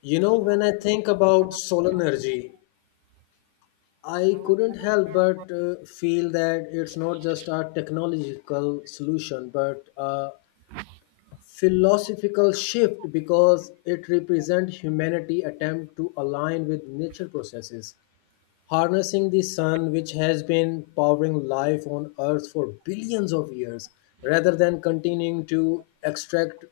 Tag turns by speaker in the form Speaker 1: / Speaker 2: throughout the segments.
Speaker 1: You know, when I think about solar energy, I couldn't help but feel that it's not just a technological solution, but a philosophical shift because it represents humanity's attempt to align with nature processes. Harnessing the sun, which has been powering life on Earth for billions of years, rather than continuing to extract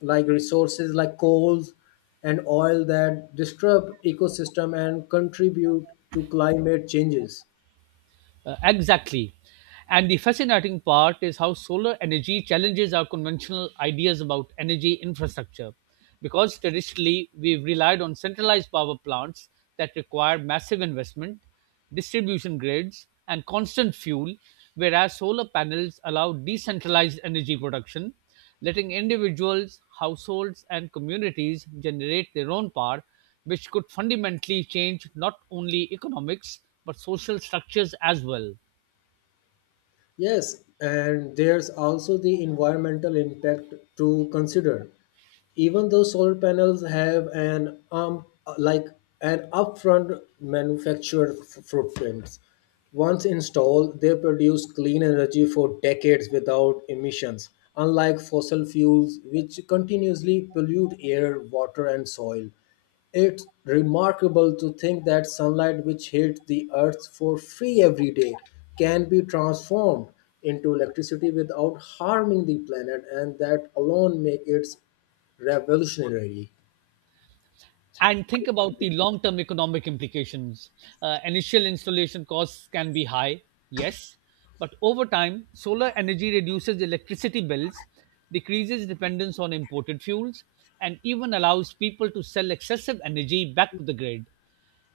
Speaker 1: like resources like coals and oil that disturb ecosystem and contribute to climate changes.
Speaker 2: Exactly. And the fascinating part is how solar energy challenges our conventional ideas about energy infrastructure. Because traditionally, we've relied on centralized power plants that require massive investment, distribution grids, and constant fuel, whereas solar panels allow decentralized energy production, letting individuals, households, and communities generate their own power which could fundamentally change not only economics but social structures as well.
Speaker 1: Yes, and there's also the environmental impact to consider. Even though solar panels have an like an upfront manufactured footprints, once installed they produce clean energy for decades without emissions, unlike fossil fuels which continuously pollute air, water and soil. It's remarkable to think that sunlight, which hits the earth for free every day, can be transformed into electricity without harming the planet, and that alone makes it revolutionary.
Speaker 2: And think about the long term economic implications. Initial installation costs can be high, yes, but over time, solar energy reduces electricity bills, decreases dependence on imported fuels, and even allows people to sell excessive energy back to the grid.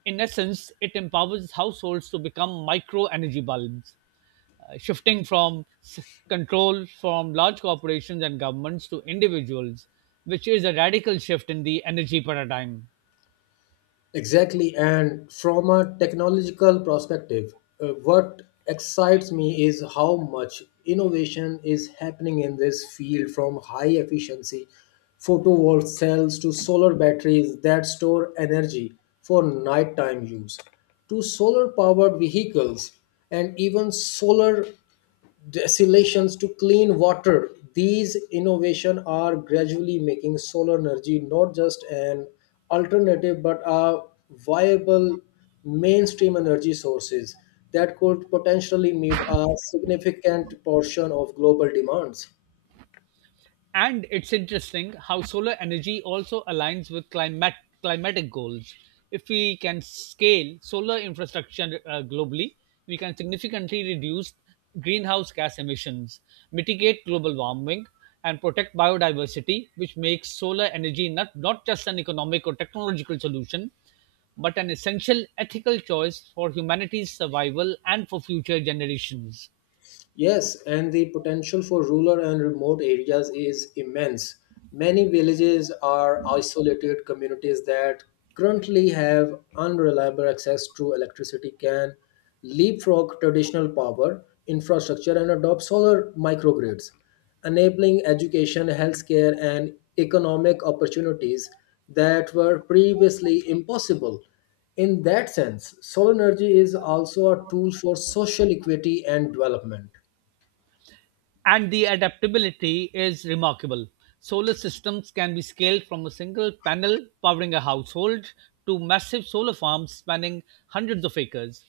Speaker 2: In essence, it empowers households to become micro energy bulbs, uh, shifting from s- control from large corporations and governments to individuals, which is a radical shift in the energy paradigm.
Speaker 1: Exactly. And from a technological perspective, what excites me is how much innovation is happening in this field, from high efficiency photovoltaic cells to solar batteries that store energy for nighttime use, to solar powered vehicles and even solar desalations to clean water. These innovations are gradually making solar energy not just an alternative but a viable mainstream energy sources that could potentially meet a significant portion of global demands.
Speaker 2: And it's interesting how solar energy also aligns with climatic goals. If we can scale solar infrastructure globally, we can significantly reduce greenhouse gas emissions, mitigate global warming, and protect biodiversity, which makes solar energy not just an economic or technological solution, but an essential ethical choice for humanity's survival and for future generations.
Speaker 1: Yes, and the potential for rural and remote areas is immense. Many villages are isolated communities that currently have unreliable access to electricity, can leapfrog traditional power infrastructure and adopt solar microgrids, enabling education, healthcare, and economic opportunities that were previously impossible. In that sense, solar energy is also a tool for social equity and development.
Speaker 2: And the adaptability is remarkable. Solar systems can be scaled from a single panel powering a household to massive solar farms spanning hundreds of acres.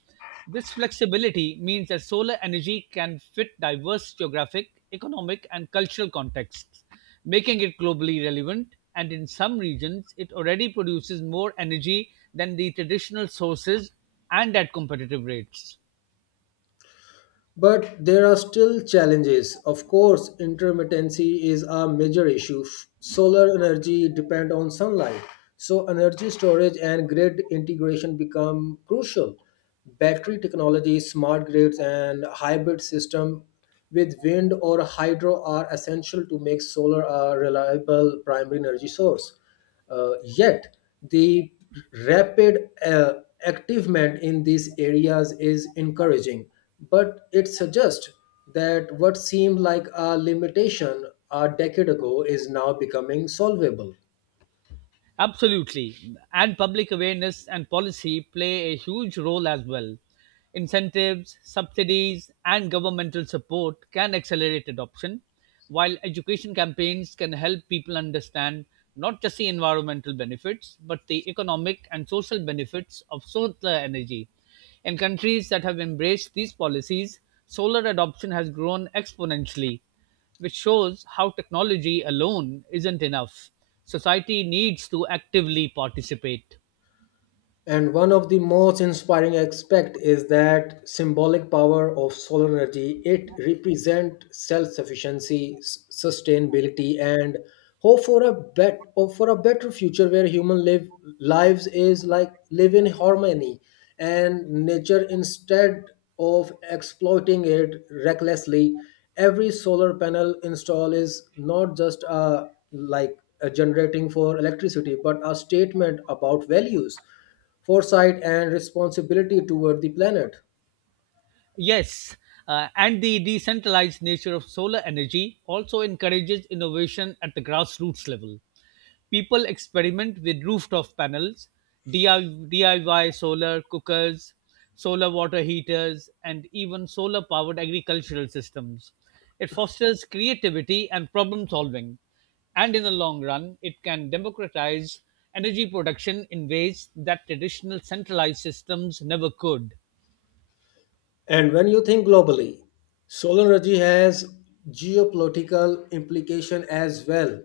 Speaker 2: This flexibility means that solar energy can fit diverse geographic, economic, and cultural contexts, making it globally relevant. And in some regions, it already produces more energy than the traditional sources and at competitive rates.
Speaker 1: But there are still challenges. Of course, intermittency is a major issue. Solar energy depend on sunlight, so energy storage and grid integration become crucial. Battery technology, smart grids, and hybrid system with wind or hydro are essential to make solar a reliable primary energy source. Yet, the rapid activement in these areas is encouraging, but it suggests that what seemed like a limitation a decade ago is now becoming solvable.
Speaker 2: Absolutely. And public awareness and policy play a huge role as well. Incentives, subsidies, and governmental support can accelerate adoption, while education campaigns can help people understand not just the environmental benefits, but the economic and social benefits of solar energy. In countries that have embraced these policies, solar adoption has grown exponentially which shows how technology alone isn't enough. Society needs to actively participate.
Speaker 1: And one of the most inspiring aspects is that symbolic power of solar energy. It represents self-sufficiency, sustainability, and hope for a better future where human lives is like live in harmony and nature instead of exploiting it recklessly. Every solar panel install is not just a like a generating for electricity, but a statement about values, foresight and responsibility toward the planet.
Speaker 2: Yes, and the decentralized nature of solar energy also encourages innovation at the grassroots level. People experiment with rooftop panels, DIY solar cookers, solar water heaters, and even solar powered agricultural systems. It fosters creativity and problem solving, and in the long run, it can democratize energy production in ways that traditional centralized systems never could.
Speaker 1: And when you think globally, solar energy has geopolitical implication as well.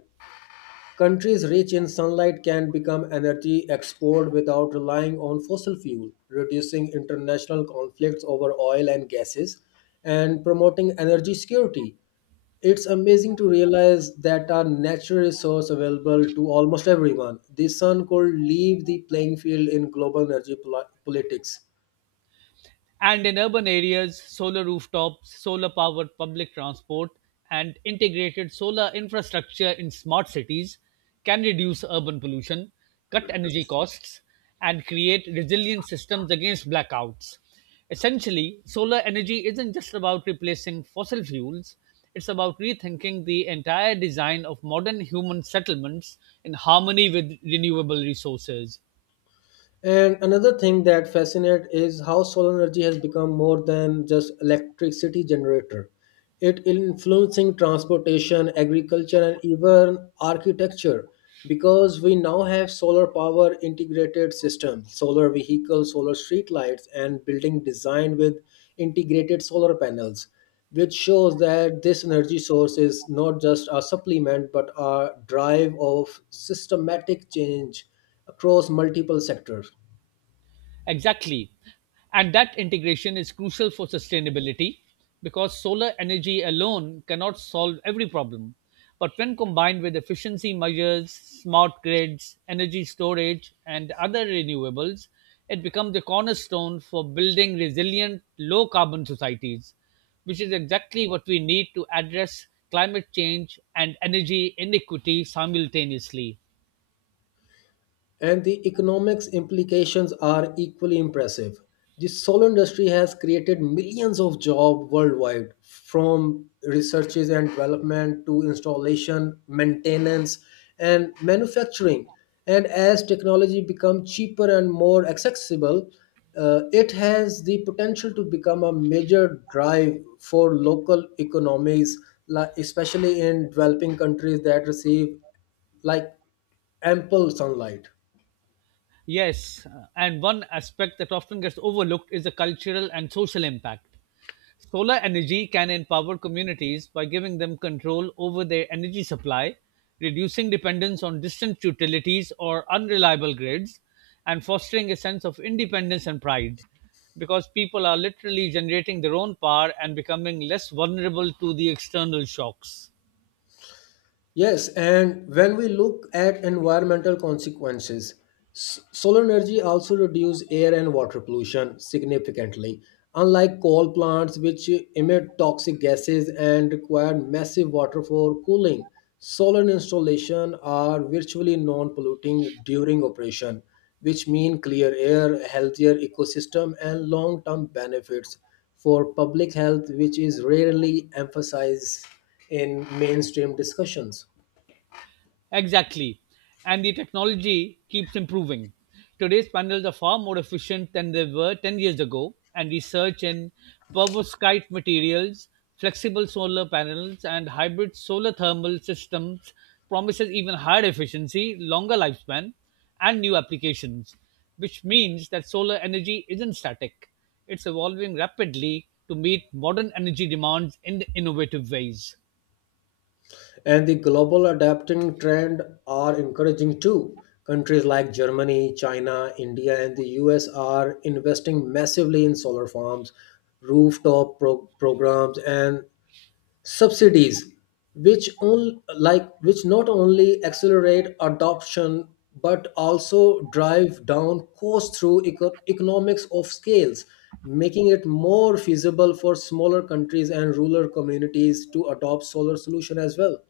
Speaker 1: Countries rich in sunlight can become energy export without relying on fossil fuel, reducing international conflicts over oil and gases and promoting energy security. It's amazing to realize that a natural resource available to almost everyone, the sun, could leave the playing field in global energy politics.
Speaker 2: And in urban areas, solar rooftops, solar powered public transport, and integrated solar infrastructure in smart cities can reduce urban pollution, cut energy costs, and create resilient systems against blackouts. Essentially, solar energy isn't just about replacing fossil fuels, it's about rethinking the entire design of modern human settlements in harmony with renewable resources.
Speaker 1: And another thing that fascinates is how solar energy has become more than just electricity generator. It influencing transportation, agriculture, and even architecture because we now have solar power integrated systems, solar vehicles, solar street lights, and building design with integrated solar panels, which shows that this energy source is not just a supplement but a drive of systematic change across multiple sectors.
Speaker 2: Exactly. And that integration is crucial for sustainability because solar energy alone cannot solve every problem. But when combined with efficiency measures, smart grids, energy storage, and other renewables, it becomes the cornerstone for building resilient, low carbon societies, which is exactly what we need to address climate change and energy inequity simultaneously.
Speaker 1: And the economics implications are equally impressive. The solar industry has created millions of jobs worldwide, from researches and development to installation, maintenance, and manufacturing. And as technology becomes cheaper and more accessible, it has the potential to become a major drive for local economies, especially in developing countries that receive like ample sunlight.
Speaker 2: Yes, and one aspect that often gets overlooked is the cultural and social impact. Solar energy can empower communities by giving them control over their energy supply, reducing dependence on distant utilities or unreliable grids, and fostering a sense of independence and pride because people are literally generating their own power and becoming less vulnerable to the external shocks.
Speaker 1: Yes, and when we look at environmental consequences, solar energy also reduces air and water pollution significantly. Unlike coal plants, which emit toxic gases and require massive water for cooling, solar installations are virtually non polluting during operation, which mean clear air, healthier ecosystem, and long term benefits for public health, which is rarely emphasized in mainstream discussions.
Speaker 2: Exactly. And the technology keeps improving. Today's panels are far more efficient than they were 10 years ago, and research in perovskite materials, flexible solar panels, and hybrid solar thermal systems promises even higher efficiency, longer lifespan, and new applications, which means that solar energy isn't static. It's evolving rapidly to meet modern energy demands in innovative ways.
Speaker 1: And the global adapting trend are encouraging too. Countries like Germany, China, India, and the US are investing massively in solar farms, programs, and subsidies, like which not only accelerate adoption but also drive down costs through economics of scales, making it more feasible for smaller countries and rural communities to adopt solar solution as well.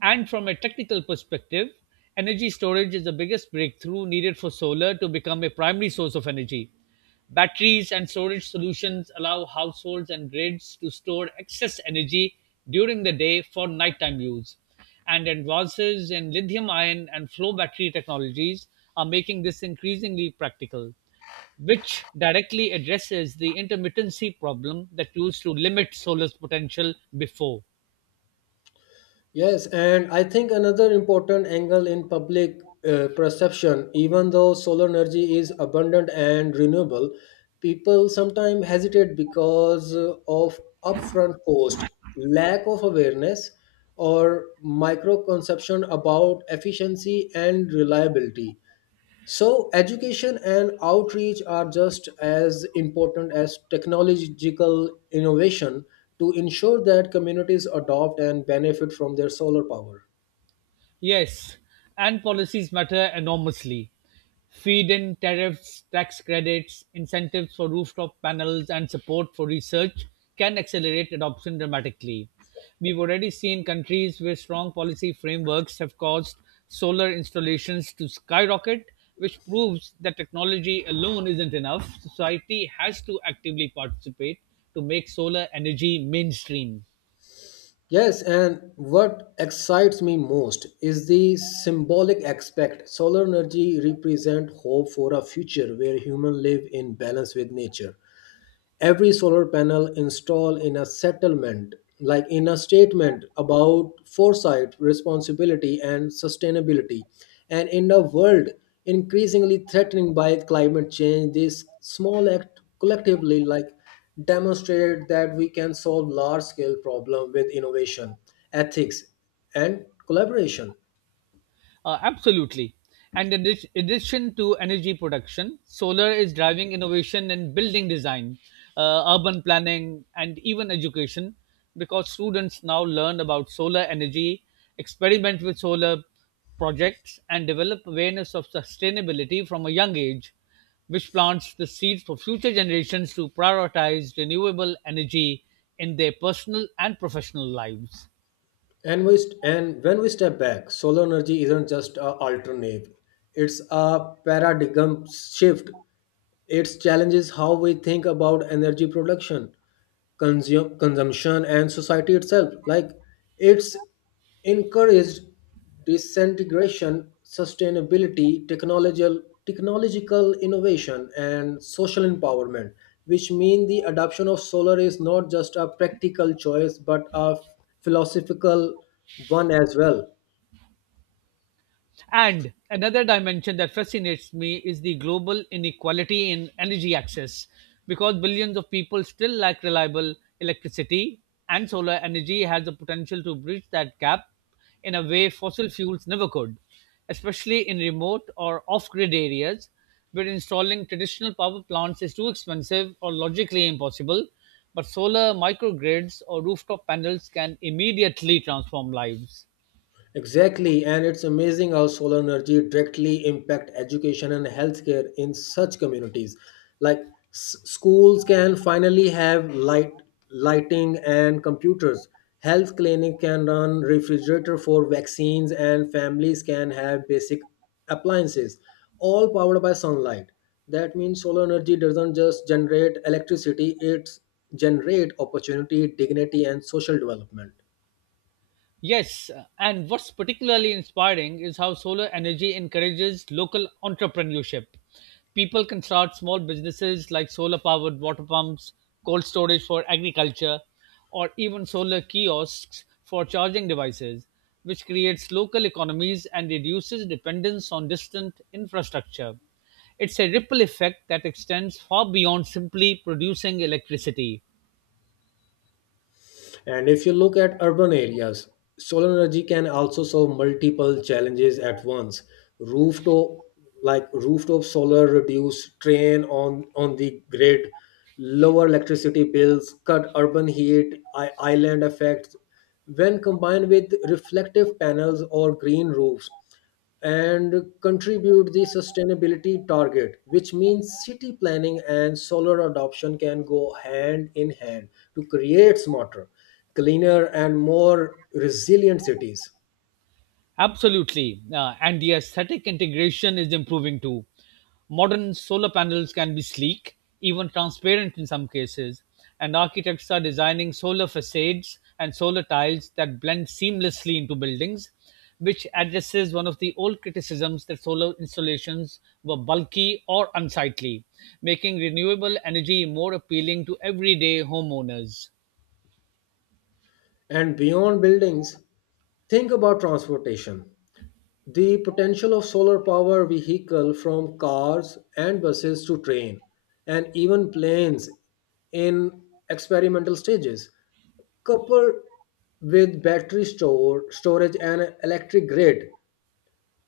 Speaker 2: And from a technical perspective, energy storage is the biggest breakthrough needed for solar to become a primary source of energy. Batteries and storage solutions allow households and grids to store excess energy during the day for nighttime use. And advances in lithium ion and flow battery technologies are making this increasingly practical, which directly addresses the intermittency problem that used to limit solar's potential before.
Speaker 1: Yes, and I think another important angle in public perception, even though solar energy is abundant and renewable, people sometimes hesitate because of upfront cost, lack of awareness, or micro conception about efficiency and reliability. So, education and outreach are just as important as technological innovation to ensure that communities adopt and benefit from their solar power.
Speaker 2: Yes, and policies matter enormously. Feed in tariffs, tax credits, incentives for rooftop panels, and support for research can accelerate adoption dramatically. We've already seen countries with strong policy frameworks have caused solar installations to skyrocket, which proves that technology alone isn't enough. Society has to actively participate to make solar energy mainstream.
Speaker 1: Yes, and what excites me most is the symbolic aspect. Solar energy represent hope for a future where humans live in balance with nature, every solar panel installed in a settlement like in a statement about foresight, responsibility and sustainability, and in a world increasingly threatened by climate change, this small act collectively like demonstrated that we can solve large scale problem with innovation, ethics and collaboration.
Speaker 2: Absolutely. And in addition to energy production, solar is driving innovation in building design, urban planning, and even education because students now learn about solar energy, experiment with solar projects, and develop awareness of sustainability from a young age, which plants the seeds for future generations to prioritize renewable energy in their personal and professional lives.
Speaker 1: And when we step back, solar energy isn't just a alternative, it's a paradigm shift. Its challenge is how we think about energy production, consumption, and society itself. Like it's encouraged disintegration, sustainability, technological innovation, and social empowerment, which mean the adoption of solar is not just a practical choice but a philosophical one as well.
Speaker 2: And another dimension that fascinates me is the global inequality in energy access, because billions of people still lack reliable electricity, and solar energy has the potential to bridge that gap in a way fossil fuels never could, especially in remote or off grid areas where installing traditional power plants is too expensive or logically impossible. But solar microgrids or rooftop panels can immediately transform lives.
Speaker 1: Exactly, and it's amazing how solar energy directly impact education and healthcare in such communities. Like schools can finally have lighting, and computers. Health clinic can run refrigerator for vaccines, and families can have basic appliances, all powered by sunlight. That means solar energy doesn't just generate electricity; it's generate opportunity, dignity, and social development.
Speaker 2: Yes, and what's particularly inspiring is how solar energy encourages local entrepreneurship. People can start small businesses like solar powered water pumps, cold storage for agriculture, or even solar kiosks for charging devices, which creates local economies and reduces dependence on distant infrastructure. It's a ripple effect that extends far beyond simply producing electricity.
Speaker 1: And if you look at urban areas, solar energy can also solve multiple challenges at once. Rooftop like rooftop solar reduce strain on the grid, lower electricity bills, cut urban heat, island effects. When combined with reflective panels or green roofs, and contribute the sustainability target, which means city planning and solar adoption can go hand in hand to create smarter, cleaner and more resilient cities.
Speaker 2: Absolutely. And the aesthetic integration is improving too. Modern solar panels can be sleek, even transparent in some cases, and architects are designing solar facades and solar tiles that blend seamlessly into buildings, which addresses one of the old criticisms that solar installations were bulky or unsightly, making renewable energy more appealing to everyday homeowners.
Speaker 1: And beyond buildings, think about transportation, the potential of solar power vehicle from cars and buses to train and even planes in experimental stages. Coupled with storage and electric grid,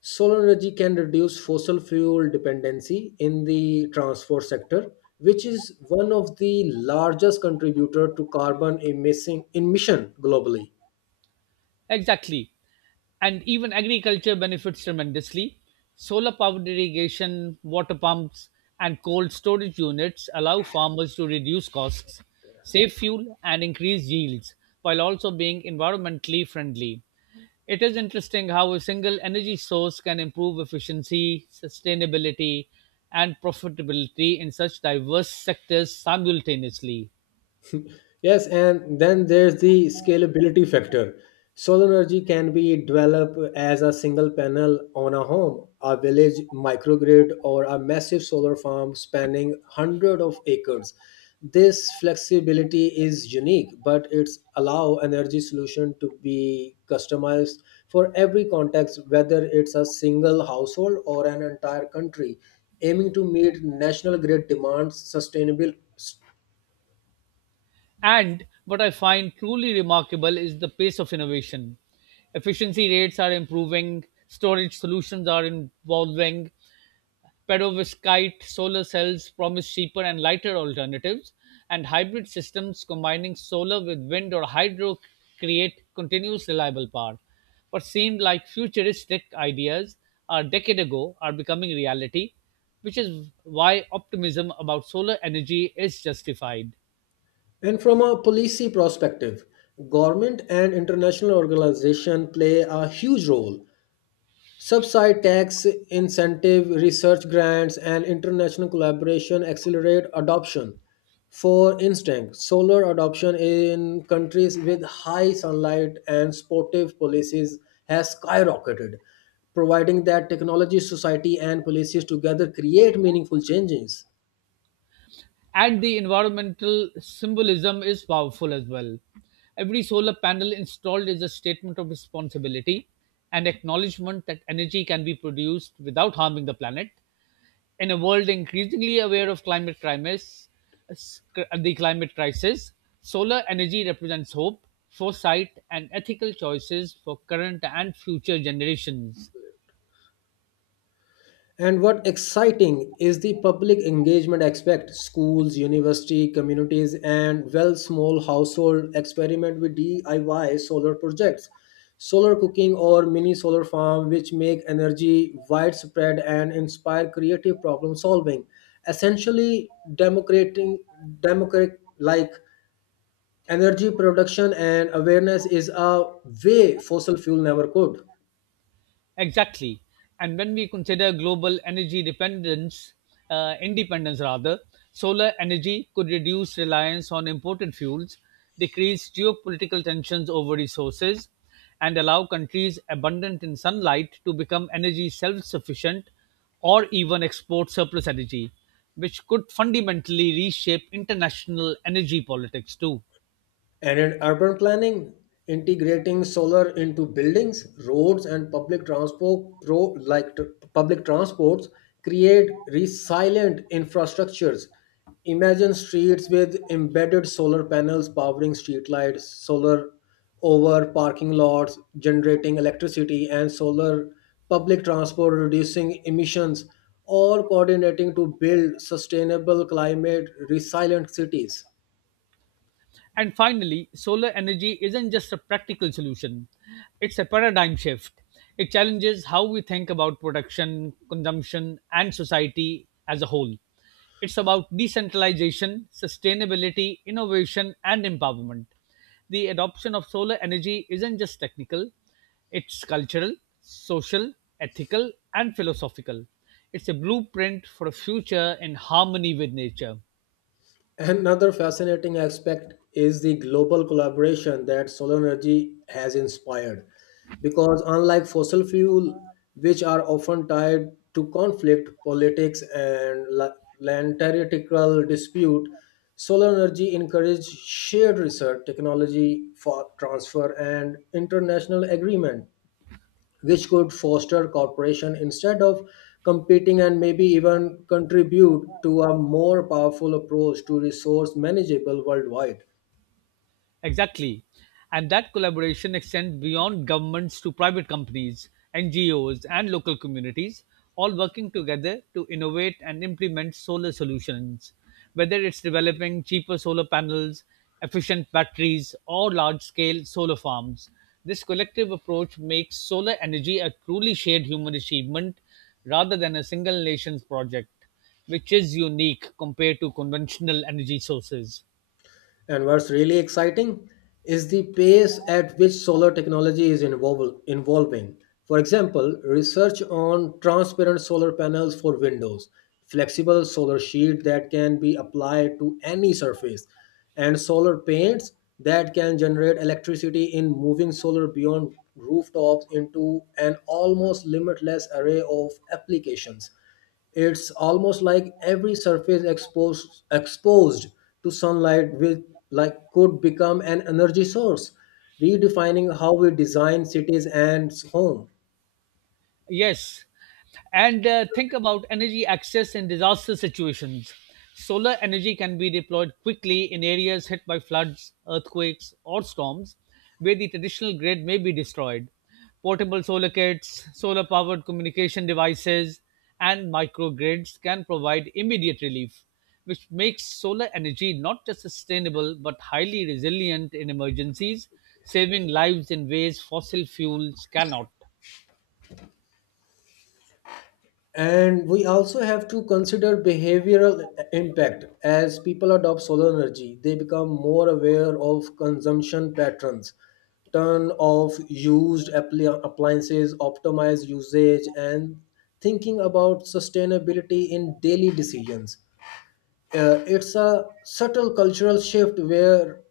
Speaker 1: solar energy can reduce fossil fuel dependency in the transport sector, which is one of the largest contributor to carbon emission globally.
Speaker 2: Exactly. And even agriculture benefits tremendously. Solar powered irrigation, water pumps, and cold storage units allow farmers to reduce costs, save fuel, and increase yields while also being environmentally friendly. It is interesting how a single energy source can improve efficiency, sustainability, and profitability in such diverse sectors simultaneously.
Speaker 1: Yes, and then there's the scalability factor. Solar energy can be developed as a single panel on a home, a village microgrid, or a massive solar farm spanning hundreds of acres. This flexibility is unique, but it's allow energy solution to be customized for every context, whether it's a single household or an entire country, aiming to meet national grid demands sustainable.
Speaker 2: And what I find truly remarkable is the pace of innovation. Efficiency rates are improving, storage solutions are evolving, perovskite solar cells promise cheaper and lighter alternatives, and hybrid systems combining solar with wind or hydro create continuous reliable power. What seemed like futuristic ideas a decade ago are becoming reality, which is why optimism about solar energy is justified.
Speaker 1: And from a policy perspective, government and international organizations play a huge role. Subside tax, incentive, research grants, and international collaboration accelerate adoption. For instance, solar adoption in countries with high sunlight and supportive policies has skyrocketed, providing that technology, society, and policies together create meaningful changes.
Speaker 2: And the environmental symbolism is powerful as well. Every solar panel installed is a statement of responsibility, an acknowledgement that energy can be produced without harming the planet. In a world increasingly aware of the climate crisis, solar energy represents hope, foresight, and ethical choices for current and future generations.
Speaker 1: And what exciting is the public engagement aspect. Schools, university, communities, and well small household experiment with DIY solar projects, solar cooking or mini solar farm which make energy widespread and inspire creative problem solving. Essentially democrating democratic like energy production and awareness is a way fossil fuel never could.
Speaker 2: Exactly. And when we consider global independence rather, solar energy could reduce reliance on imported fuels, decrease geopolitical tensions over resources, and allow countries abundant in sunlight to become energy self sufficient or even export surplus energy, which could fundamentally reshape international energy politics too.
Speaker 1: And in urban planning, integrating solar into buildings, roads, and like public transports, create resilient infrastructures. Imagine streets with embedded solar panels powering streetlights, solar over parking lots, generating electricity, and solar public transport, reducing emissions, or coordinating to build sustainable, climate resilient cities.
Speaker 2: And finally, solar energy isn't just a practical solution, it's a paradigm shift. It challenges how we think about production, consumption, and society as a whole. It's about decentralization, sustainability, innovation, and empowerment. The adoption of solar energy isn't just technical, it's cultural, social, ethical, and philosophical. It's a blueprint for a future in harmony with nature.
Speaker 1: Another fascinating aspect is the global collaboration that solar energy has inspired. Because unlike fossil fuel, which are often tied to conflict, politics, and land territorial dispute, solar energy encourages shared research, technology for transfer, and international agreement which could foster cooperation instead of competing, and maybe even contribute to a more powerful approach to resource manageable worldwide.
Speaker 2: Exactly. And that collaboration extends beyond governments to private companies, NGOs, and local communities, all working together to innovate and implement solar solutions. Whether it's developing cheaper solar panels, efficient batteries, or large scale solar farms, this collective approach makes solar energy a truly shared human achievement rather than a single nation's project, which is unique compared to conventional energy sources.
Speaker 1: And what's really exciting is the pace at which solar technology is evolving. For example, research on transparent solar panels for windows, flexible solar sheet that can be applied to any surface, and solar paints that can generate electricity, in moving solar beyond rooftops into an almost limitless array of applications. It's almost like every surface exposed to sunlight will like could become an energy source, redefining how we design cities and home.
Speaker 2: Yes. And think about energy access in disaster situations. Solar energy can be deployed quickly in areas hit by floods, earthquakes, or storms where the traditional grid may be destroyed. Portable solar kits, solar powered communication devices, and microgrids can provide immediate relief, which makes solar energy not just sustainable but highly resilient in emergencies, saving lives in ways fossil fuels cannot.
Speaker 1: And we also have to consider behavioral impact. As people adopt solar energy, they become more aware of consumption patterns, turn off used appliances, optimize usage, and thinking about sustainability in daily decisions. It's a subtle cultural shift where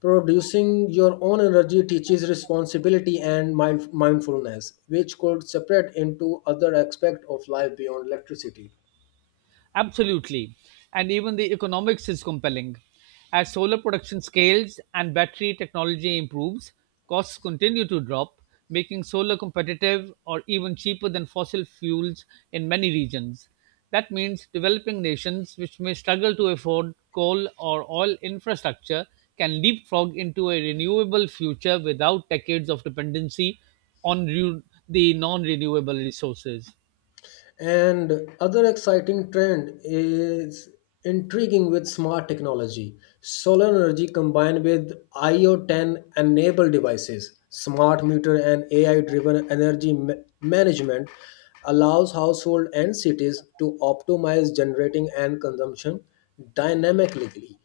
Speaker 1: producing your own energy teaches responsibility and mindfulness, which could separate into other aspects of life beyond electricity.
Speaker 2: Absolutely. And even the economics is compelling. As solar production scales and battery technology improves, costs continue to drop, making solar competitive or even cheaper than fossil fuels in many regions. That means developing nations which may struggle to afford coal or oil infrastructure can leapfrog into a renewable future without decades of dependency on re- the non renewable resources.
Speaker 1: And other exciting trend is intriguing with smart technology. Solar energy combined with IoT enabled devices, smart meter and AI driven energy management allows household and cities to optimize generating and consumption dynamically.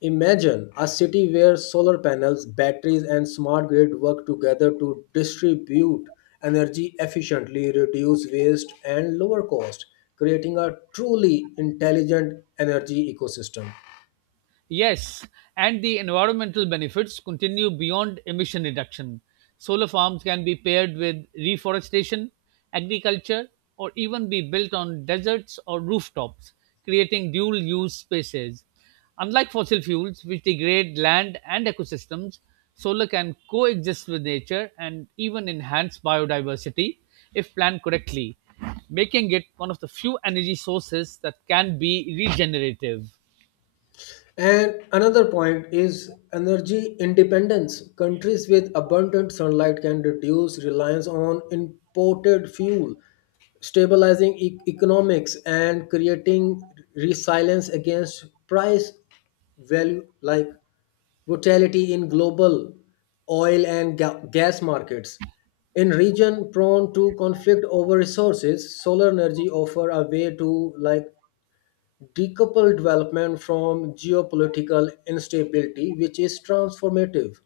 Speaker 1: Imagine a city where solar panels, batteries, and smart grid work together to distribute energy efficiently, reduce waste, and lower cost, creating a truly intelligent energy ecosystem.
Speaker 2: Yes, and the environmental benefits continue beyond emission reduction. Solar farms can be paired with reforestation, agriculture, or even be built on deserts or rooftops, creating dual use spaces. Unlike fossil fuels, which degrade land and ecosystems, solar can coexist with nature and even enhance biodiversity if planned correctly, making it one of the few energy sources that can be regenerative.
Speaker 1: And another point is energy independence. Countries with abundant sunlight can reduce reliance on imported fuel, stabilizing economics and creating resilience against price value like volatility in global oil and gas markets. In region prone to conflict over resources, solar energy offer a way to like decouple development from geopolitical instability, which is transformative.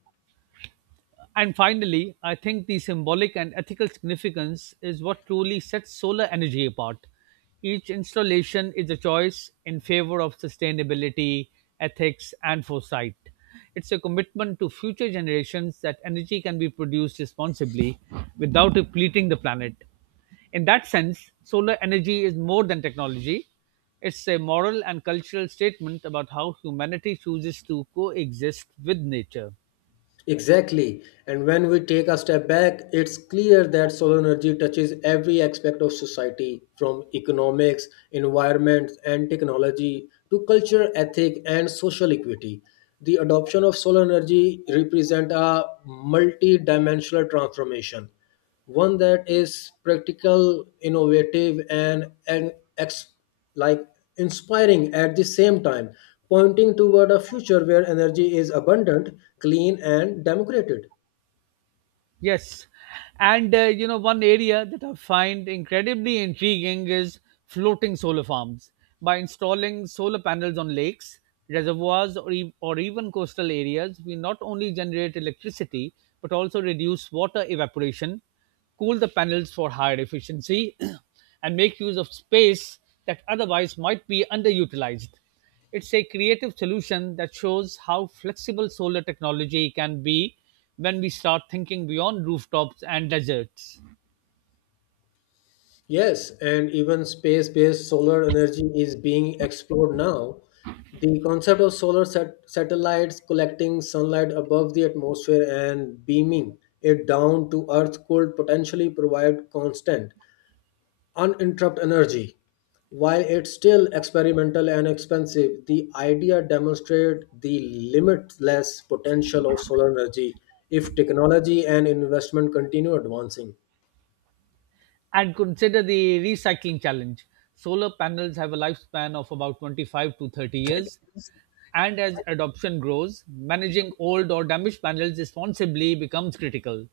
Speaker 2: And finally, I think the symbolic and ethical significance is what truly sets solar energy apart. Each installation is a choice in favor of sustainability, ethics, and foresight. It's a commitment to future generations that energy can be produced responsibly without depleting the planet. In that sense, solar energy is more than technology. It's a moral and cultural statement about how humanity chooses to coexist with nature.
Speaker 1: Exactly. And when we take a step back, it's clear that solar energy touches every aspect of society, from economics, environment, and technology to culture, ethic, and social equity. The adoption of solar energy represents a multi dimensional transformation, one that is practical, innovative and like inspiring at the same time, pointing toward a future where energy is abundant, clean and democratic.
Speaker 2: Yes, and you know one area that I find incredibly intriguing is floating solar farms. By installing solar panels on lakes, reservoirs, or even coastal areas, we not only generate electricity but also reduce water evaporation, cool the panels for higher efficiency, and make use of space that otherwise might be underutilized. It's a creative solution that shows how flexible solar technology can be when we start thinking beyond rooftops and deserts.
Speaker 1: Yes, and even space based solar energy is being explored now. The concept of solar satellites collecting sunlight above the atmosphere and beaming it down to earth could potentially provide constant, uninterrupted energy. While it's still experimental and expensive, the idea demonstrates the limitless potential of solar energy if technology and investment continue advancing.
Speaker 2: And consider the recycling challenge. Solar panels have a lifespan of about 25 to 30 years, and as adoption grows, managing old or damaged panels responsibly becomes critical.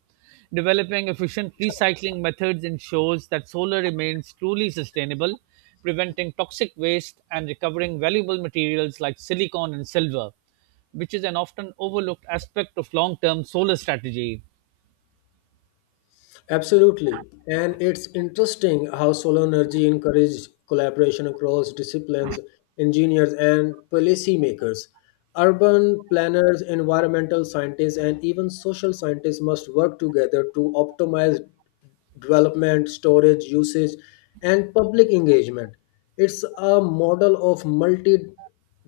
Speaker 2: Developing efficient recycling methods ensures that solar remains truly sustainable, preventing toxic waste and recovering valuable materials like silicon and silver, which is an often overlooked aspect of long term solar strategy.
Speaker 1: Absolutely. And it's interesting how solar energy encouraged collaboration across disciplines, engineers, and policymakers. Urban planners, environmental scientists, and even social scientists must work together to optimize development, storage, usage, and public engagement. It's a model of multi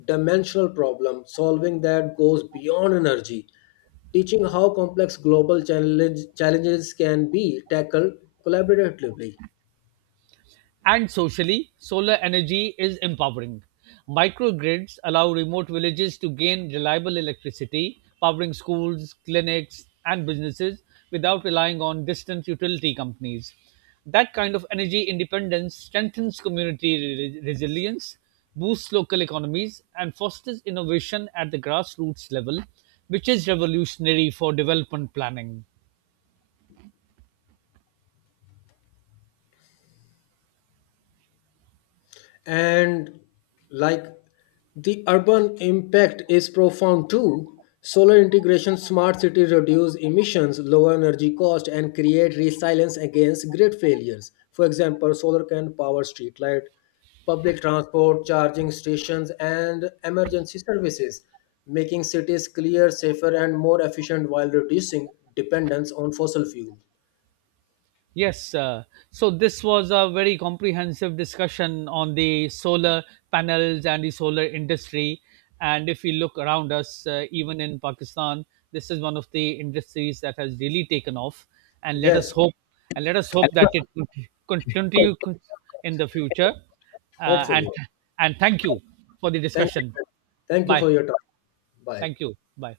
Speaker 1: dimensional problem solving that goes beyond energy, teaching how challenges can be tackled collaboratively.
Speaker 2: And socially, solar energy is empowering. Microgrids allow remote villages to gain reliable electricity, powering schools, clinics, and businesses without relying on distant utility companies. That kind of energy independence strengthens resilience, boosts local economies, and fosters innovation at the grassroots level, which is revolutionary for development planning.
Speaker 1: And like the urban impact is profound too. Solar integration smart cities reduce emissions, lower energy cost and create resilience against grid failures. For example, solar can power street light, public transport charging stations and emergency services, making cities cleaner, safer and more efficient while reducing dependence on fossil fuel.
Speaker 2: Yes, so this was a very comprehensive discussion on the solar panels and the solar industry. And if we look around us, even in Pakistan, this is one of the industries that has really taken off. And let us
Speaker 1: Yes,
Speaker 2: hope, and let us hope that it con- continue con- in the future. Uh,
Speaker 1: hopefully.
Speaker 2: and and thank you for the
Speaker 1: Thank
Speaker 2: discussion.
Speaker 1: you. Thank you
Speaker 2: Bye.
Speaker 1: for your time. Bye.
Speaker 2: Thank you. Bye.